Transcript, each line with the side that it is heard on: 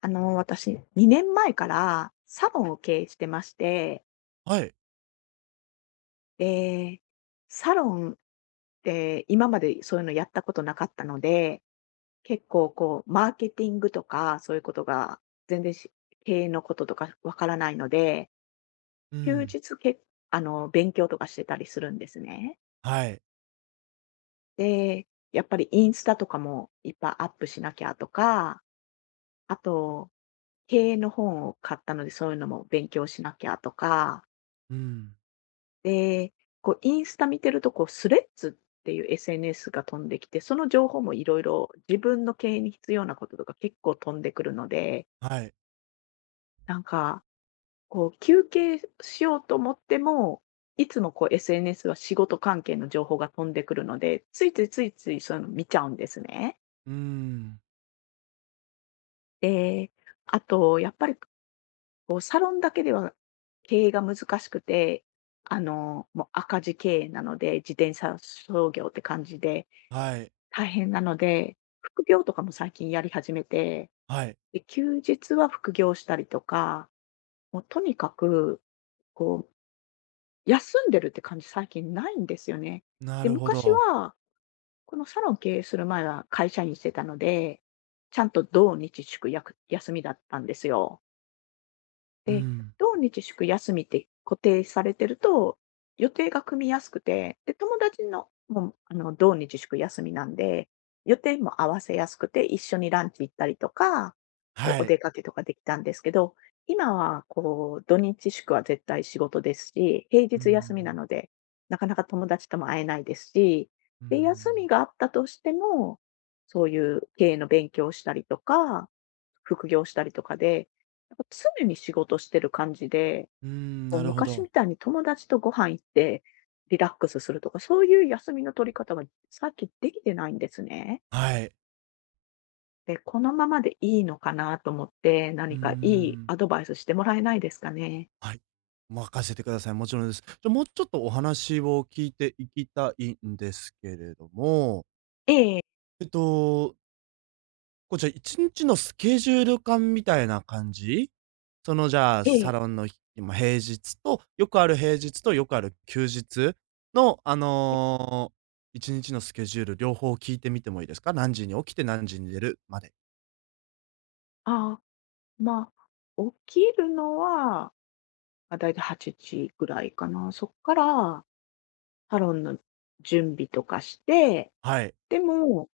left: 私、2年前からサロンを経営してまして、
right: はい。
left: で、サロンって今までそういうのやったことなかったので、結構こう、マーケティングとか、そういうことが全然し経営のこととかわからないので、
right: う
left: 休
right: ん。
left: 日けあの、勉強とかしてたりするんですね。
right: はい。
left: で、やっぱりインスタとかもいっぱいアップしなきゃとか、あと、経営の本を買ったので、そういうのも勉強しなきゃとか
right: うん。
left: で、こうインスタ見てると、こうスレッズっていう SNS が飛んできて、その情報もいろいろ自分の経営に必要なこととか結構飛んでくるので、
right: はい。
left: なんか、こう休憩しようと思っても、いつもこう SNS は仕事関係の情報が飛んでくるので、ついついついついそういうの見ちゃうんですね。
right: うーん。
left: で、あと、やっぱり布団だけでは経営が難しくて、もう赤字経営なので、自転車操業って感じで、
right: はい。
left: 大変なので、副業とかも最近やり始めて、
right: はい。
left: で、休日は副業したりとか、もうとにかく、こう、休んでるって感じ最近ないんですよね。
right: な
left: で、
right: るほ
left: 昔
right: ど。
left: は、このサロン経営する前は会社員してたので、ちゃんと土日祝休みだったんですよ。
right: う
left: で、
right: ん。
left: 土日祝休みって固定されてると、予定が組みやすくて、で、友達の、もう、土日祝休みなんで、予定も合わせやすくて、一緒にランチ行ったりとか、こ
right: は
left: う、お
right: い。
left: 出かけとかできたんですけど、今は、こう、土日祝は絶対仕事ですし、平
right: うー
left: 日休みな
right: ん。
left: ので、なかなか友達とも会えないですし、
right: うー
left: で、休み
right: ん。
left: があったとしても、そういう経営の勉強をしたりとか、副業したりとかで、なんか常に仕事してる感じで、
right: うーん、
left: こう
right: なるほ
left: 昔み
right: ど。
left: たいに友達とご飯行ってリラックスするとか、そういう休みの取り方がさっきできてないんですね。
right: はい。
left: で、このままでいいのかなと思って、
right: うー
left: 何かいい
right: ん。
left: アドバイスしてもらえないですかね。
right: はい。任せてください。もちろんです。じゃ、もうちょっとお話を聞いていきたいんですけれども、
left: ええ。
right: えっとこう、じゃあ、1日のスケジュール感みたいな感じ？その、じゃあ、
left: え
right: サ
left: え。
right: ロンのひま、平日と、よくある平日とよくある休日の、1日のスケジュール両方聞いてみてもいいですか？何時に起きて何時に寝るまで。
left: ああ、まあ、起きるのは、まあ、だいたい8時ぐらいかな。そこからサロンの準備とかして、
right: はい、
left: でも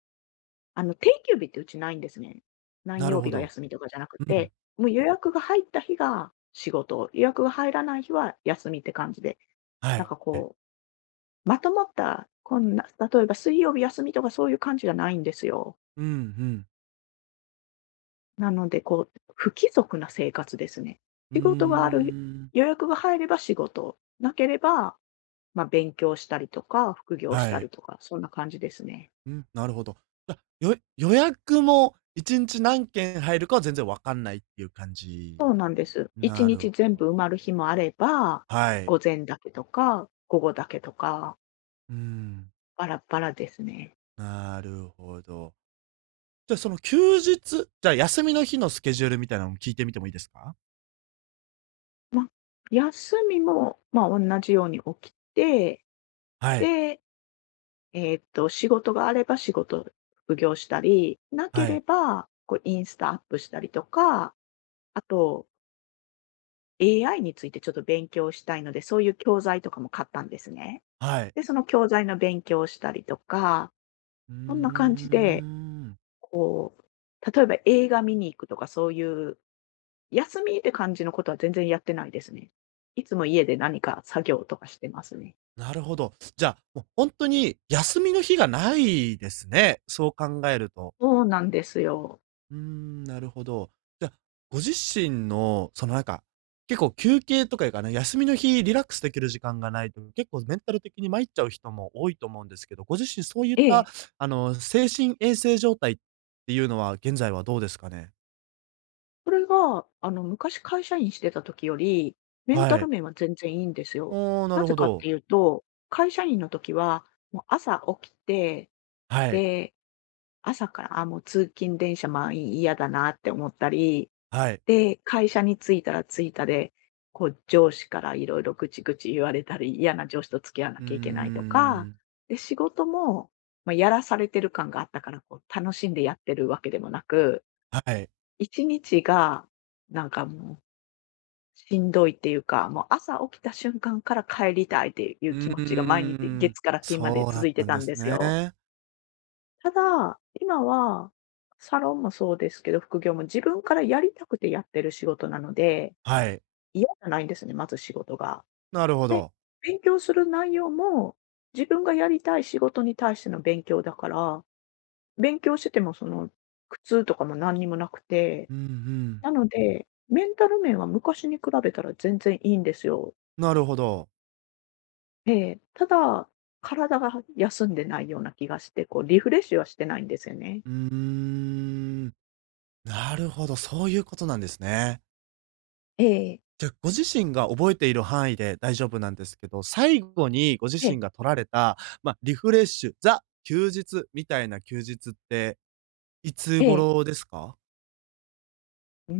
left: 定休日ってうちないんですね。何
right: なる
left: 曜日
right: ほ
left: が
right: ど。
left: 休みとかじゃなく
right: う
left: て、
right: ん、
left: もう予約が入った日が仕事、予約が入らない日は休みって感じで、
right: は
left: なん
right: い。
left: かこう、まとまった、こんな、例えば水曜日休みとかそういう感じじゃないんですよ。
right: うん、ふん。
left: なので、こう、不規則な生活ですね。
right: うー
left: 仕事がある、
right: ん。
left: 予約が入れば仕事、なければ、まあ、勉強したりとか、副業し
right: は
left: たり
right: い。
left: とか、そんな感じですね。
right: うん、なるほど。じゃ、予約も1日何件入るかは全然わかんないっていう感
left: そうなんで
right: じ。
left: す。1
right: なる
left: 日全
right: ほ
left: 部埋まる日
right: ど。
left: もあれば、
right: はい。
left: 午前だけとか、午後だけとか、
right: うん。
left: バラバラですね。
right: なるほど。じゃ、その休日じゃあ、休みの日のスケジュールみたいなのも聞いてみてもいいですか？
left: ま、休みも、ま、同じように起きて、
right: はい、
left: で、仕事があれば仕事副業したり、なけ
right: は
left: れ
right: い、
left: ば、こう、インスタアップしたりとか、あと、AI についてちょっと勉強したいので、そういう教材とかも買ったんですね。
right: はい。
left: で、その教材の勉強をしたりとか、
right: うー
left: そんな感じで
right: ん。
left: こう、例えば映画見に行くとかそういう、休みって感じのことは全然やってないですね。いつも家で何か作業とかしてますね。
right: なるほど。じゃあ、もう本当に休みの日がないですね、そう考えると。
left: そうなんですよ。
right: うーん、なるほど。じゃあ、ご自身の、なんか、結構休憩とかいうかね、休みの日リラックスできる時間がないと、結構メンタル的に参っちゃう人も多いと思うんですけど、ご自身そういっ
left: え
right: た、
left: え。
right: 精神衛生状態っていうのは、現在はどうですかね？
left: これが、昔会社員してた時より、メンタ
right: は
left: ル
right: い。
left: 面は全然いいんですよ。
right: おお、な
left: な
right: る
left: ぜ
right: ほ
left: かって
right: ど。
left: いうと、会社員の時は、もう朝起きて、
right: はい、
left: で、朝から、あ、もう通勤電車満員嫌だなって思ったり、
right: はい。
left: で、会社に着いたら着いたで、こう上司からいろいろぐちぐち言われたり、嫌な上司と付き合わな
right: うー
left: きゃいけないとか、
right: ん、
left: で、仕事も、まあ、やらされてる感があったから、こう楽しんでやってるわけでもなく、
right: はい。
left: 1日がなんかもうしんどいっていうか、もう朝起きた瞬間から帰りたいってい
right: う
left: う気持ちが毎
right: ー
left: 日
right: ん、
left: 月から金まで
right: そうだ
left: 続
right: っ
left: いて
right: たん
left: た
right: で
left: ん
right: す
left: ですよ。
right: ね。
left: ただ、今はサロンもそうですけど、副業も自分からやりたくてやってる仕事なので
right: はい、
left: 嫌じゃないんですね、まず仕事が。
right: なるほ
left: で、
right: ど。
left: 勉強する内容も、自分がやりたい仕事に対しての勉強だから、勉強しててもその、苦痛とかも何にもなくて、
right: うんうん、
left: なので、メンタル面は昔に比べたら全然いいんですよ。
right: なるほど。
left: ええ、ただ、体が休んでないような気がして、こうリフレッシュはしてないんですよね。
right: うーん。なるほど、そういうことなんですね。
left: ええ。
right: じゃ、ご自身が覚えている範囲で大丈夫なんですけど、最後にご自
left: ええ。
right: 身が取られた、まあ、リフレッシュ、ザ休日みたいな休日って、いつ
left: ええ。
right: 頃ですか？
left: うー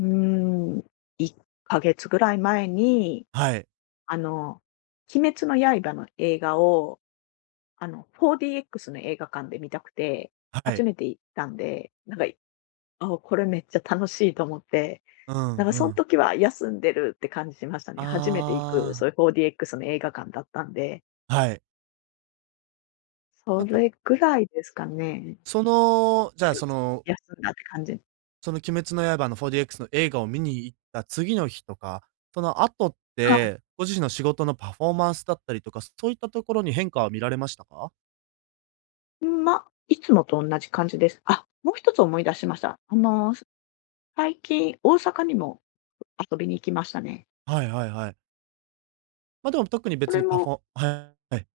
left: ん、1ヶ月ぐらい前に、
right: はい、
left: あの、鬼滅の刃の映画を4DX の映画館で見たくて、
right: は
left: 初
right: い。
left: めて行ったんで、なんか、あ、これめっちゃ楽しいと思って、
right: う
left: なん
right: ん
left: か
right: う
left: その
right: ん。
left: 時は休んでるって感じしましたね。初めて行く、そ
right: あ
left: ういう 4DX の映画館だったんで、
right: あ、はい。
left: そ
right: なんか、
left: れぐらいですかね。
right: その、じゃあ、
left: や
right: そ
left: す
right: の
left: 休んだって感じ。
right: その鬼滅の刃の 4DX の映画を見に行った次の日とか、その後っ
left: は
right: て、ご自身の仕事のパフォーマンスだったりとか、そういったところに変化は見られましたか？
left: い。ま、いつもと同じ感じです。あ、もう一つ思い出しました。最近大阪にも遊びに行きましたね。
right: はいはいはい。ま、あでも特に
left: そ
right: 別
left: れ
right: にパフ
left: も
right: ォはい、はい、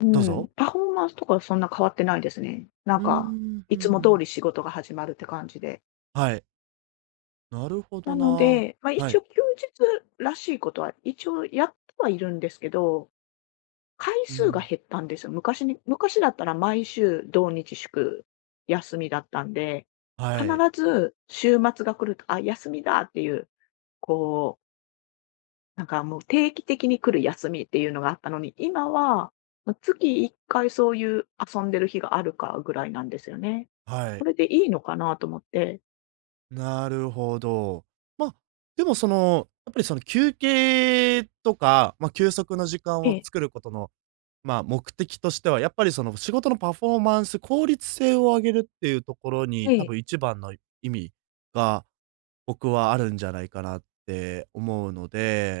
left: う
right: どう
left: ん、
right: ぞ。
left: パフォーマンスとかはそんな変わってないですね。なん
right: うー
left: か、
right: ん、ふ
left: いつ
right: ん
left: も
right: ふ
left: 通
right: ん。
left: り仕事が始まるって感じで。
right: はい、なるほ
left: な
right: ど
left: の
right: な。
left: で、まあ、
right: は
left: 一
right: い。
left: 応休日らしいことは一応やってはいるんですけど、回
right: う
left: 数が
right: ん、
left: 減ったんですよ。昔だったら毎週土日祝休みだったんで、
right: は
left: 必
right: い、
left: ず週末が来ると、あ、休みだっていう、こうなんかもう定期的に来る休みっていうのがあったのに、今は、ま、月1回そういう遊んでる日があるかぐらいなんですよね。
right: は
left: こ
right: い、
left: れでいいのかなと思って。
right: なるほど。ま、あでもその、やっぱりその休憩とか、ま、休息の時間
left: え
right: を
left: え。
right: 作ることの、ま、目的としては、やっぱりその仕事のパフォーマンス、効率性を上げるっていうところに、
left: え
right: 多
left: え。
right: 分一番の意味が僕はあるんじゃないかなって思うの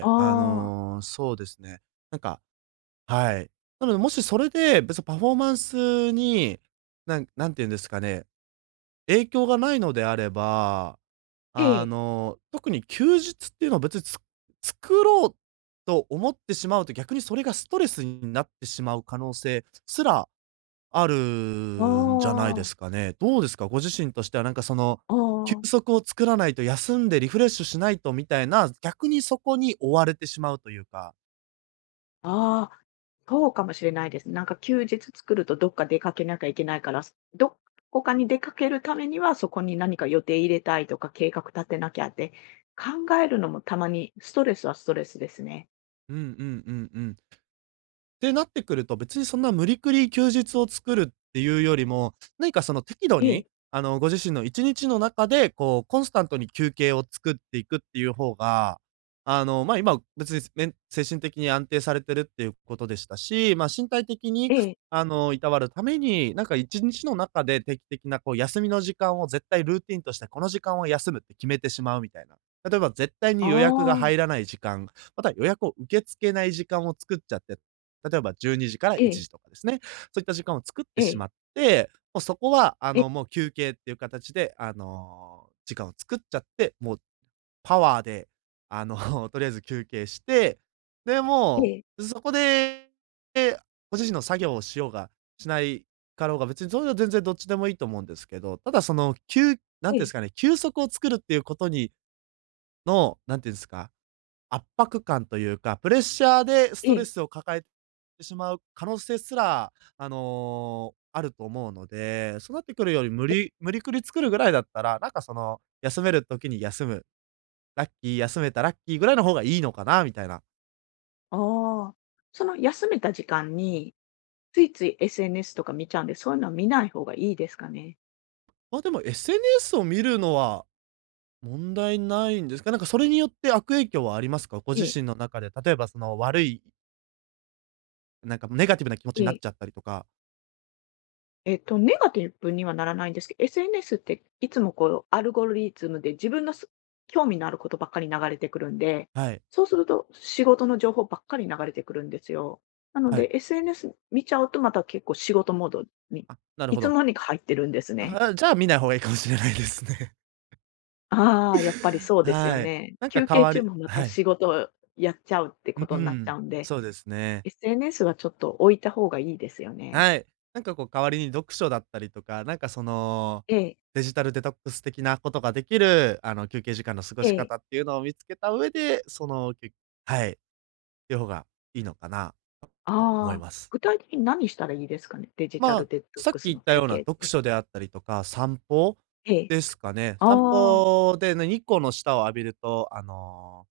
left: ああ。
right: そうですね。なんかはい。なので、もしそれで、別にパフォーマンスに、なんて言うんですかね、影響がないのであれば、
left: ええ。
right: 特に休日っていうのは別に作ろうと思ってしまうと、逆にそれがストレスになってしまう可能性すらある
left: あ
right: んじゃないで
left: あ。
right: すかね。どうですか？ご自身としてはなんか
left: あ
right: 休
left: あ。
right: 息を作らないと、休んでリフレッシュしないとみたいな、逆にそこに追われてしまうというか。
left: ああ、そうかもしれないですね。なんか休日作るとどっか出かけなきゃいけないから、どこかに出かけるためには、そこに何か予定入れたいとか計画立てなきゃって、考えるのもたまにストレスはストレスですね。
right: うんうんうんうん。ってなってくると、別にそんな無理くり休日を作るっていうよりも、何かその適度
left: え
right: に、
left: え。
right: ご自身の1日の中で、こう、コンスタントに休憩を作っていくっていう方が、まあ、今、別に、精神的に安定されてるっていうことでしたし、まあ、身体的に、
left: ええ。
right: いたわるために、なんか1日の中で定期的なこう休みの時間を絶対ルーティンとして、この時間は休むって決めてしまうみたいな。例えば絶対
left: あ
right: に予約が
left: あ。
right: 入らない時間、また予約を受け付けない時間を作っちゃって例えば12時から
left: え
right: 1
left: え。
right: 時とかですね。そういった時間を作っ
left: え
right: てし
left: え。
right: まって、もうそこは、
left: ええ。
right: もう休憩っていう形で、時間を作っちゃって、もうパワーで、あの、とりあえず休憩して、で、
left: え
right: も
left: え。
right: う、そこで、でご自身の作業をしようが、しないかろうが、別にそれは全然どっちでもいいと思うんですけど、ただな
left: え
right: んていうんで
left: え。
right: すかね、休息を作るっていうことにの、なんていうんですか、圧迫感というか、プレッシャーでス
left: え
right: トレ
left: え。
right: スを抱えてしまう可能性すら、あると思うので、そうなってくるより無理くり作るぐらいだったら、なんか休める時に休む、ラッキー、休めたラッキーぐらいの方がいいのかなみたいな。
left: ああ、その休めた時間に、ついつい SNS とか見ちゃうんで、そういうのは見ない方がいいですかね？
right: ま、でも SNS を見るのは問題ないんですか？なんかそれによって悪影響はありますか？ご
left: え
right: 自
left: え。
right: 身の中で、例えばその悪い、なんかネガティブな気持ち
left: え
right: になっ
left: え。
right: ちゃったりとか。
left: ネガティブにはならないんですけど SNS っていつもこう、アルゴリズムで自分の興味のあることばっかり流れてくるんで、
right: はい、
left: そうすると仕事の情報ばっかり流れてくるんですよ。なの
right: はい。
left: で、SNS 見ちゃうとまた結構仕事モードに
right: あ、なる
left: い
right: ほ
left: つの
right: ど。
left: 間にか入ってるんですね。
right: あ、じゃあ見ない方がいいかもしれないですね。
left: ああ、やっぱり そうですよ
right: はい。
left: ね。
right: なんか
left: 休
right: 代
left: 憩
right: わ
left: 中
right: り
left: も また
right: はい。
left: 仕事をやっちゃうって
right: う
left: ことになっちゃ
right: ん、
left: うんで、
right: そうですね。
left: SNS はちょっと置いた方がいいですよね。
right: はい。なんかこう代わりに読書だったりとか、なんか
left: ええ。
right: デジタルデトックス的なことができる、休憩時間の過ご
left: え
right: し
left: え。
right: 方っていうのを見つけた上で、はい、っていう方がいいのかなと思い
left: ああ、
right: ます。
left: 具体的に何したらいいですかね？デジタ
right: ま
left: ル
right: あ、
left: デトッ
right: さっ
left: ク
right: き
left: ス
right: 言っ
left: の
right: た
left: 休
right: ような
left: 憩っ
right: 読
left: て。
right: 書であったりとか、散歩
left: え
right: ですかね。
left: え。
right: 散
left: ああ。
right: 歩でね、日光の下を浴びると、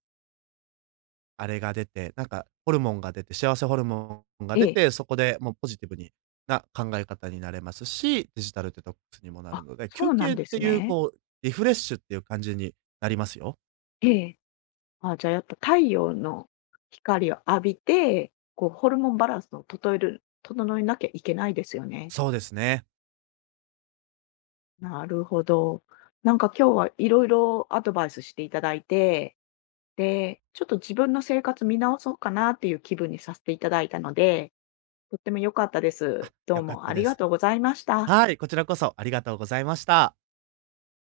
right: あれが出て、なんかホルモンが出て、幸せホルモンが
left: え
right: 出
left: え。
right: て、そこでもうポジティブにな考え方になれますし、デジタルデトックスにもなる
left: あ、
right: ので、
left: そ
right: 休
left: うなん
right: 憩っ
left: で
right: て
left: す
right: いう
left: ね。
right: こう、リフレッシュっていう感じになりますよ。
left: ええ。あ、じゃあやっぱ太陽の光を浴びて、こうホルモンバランスを整えなきゃいけないですよね。
right: そうですね。
left: なるほど。なんか今日はいろいろアドバイスしていただいて、で、ちょっと自分の生活見直そうかなっていう気分にさせていただいたので、とっても良かったです。どう
right: 良かっ
left: も
right: た
left: あり
right: で
left: が
right: す。
left: とうございました。
right: はい、こちらこそありがとうございました。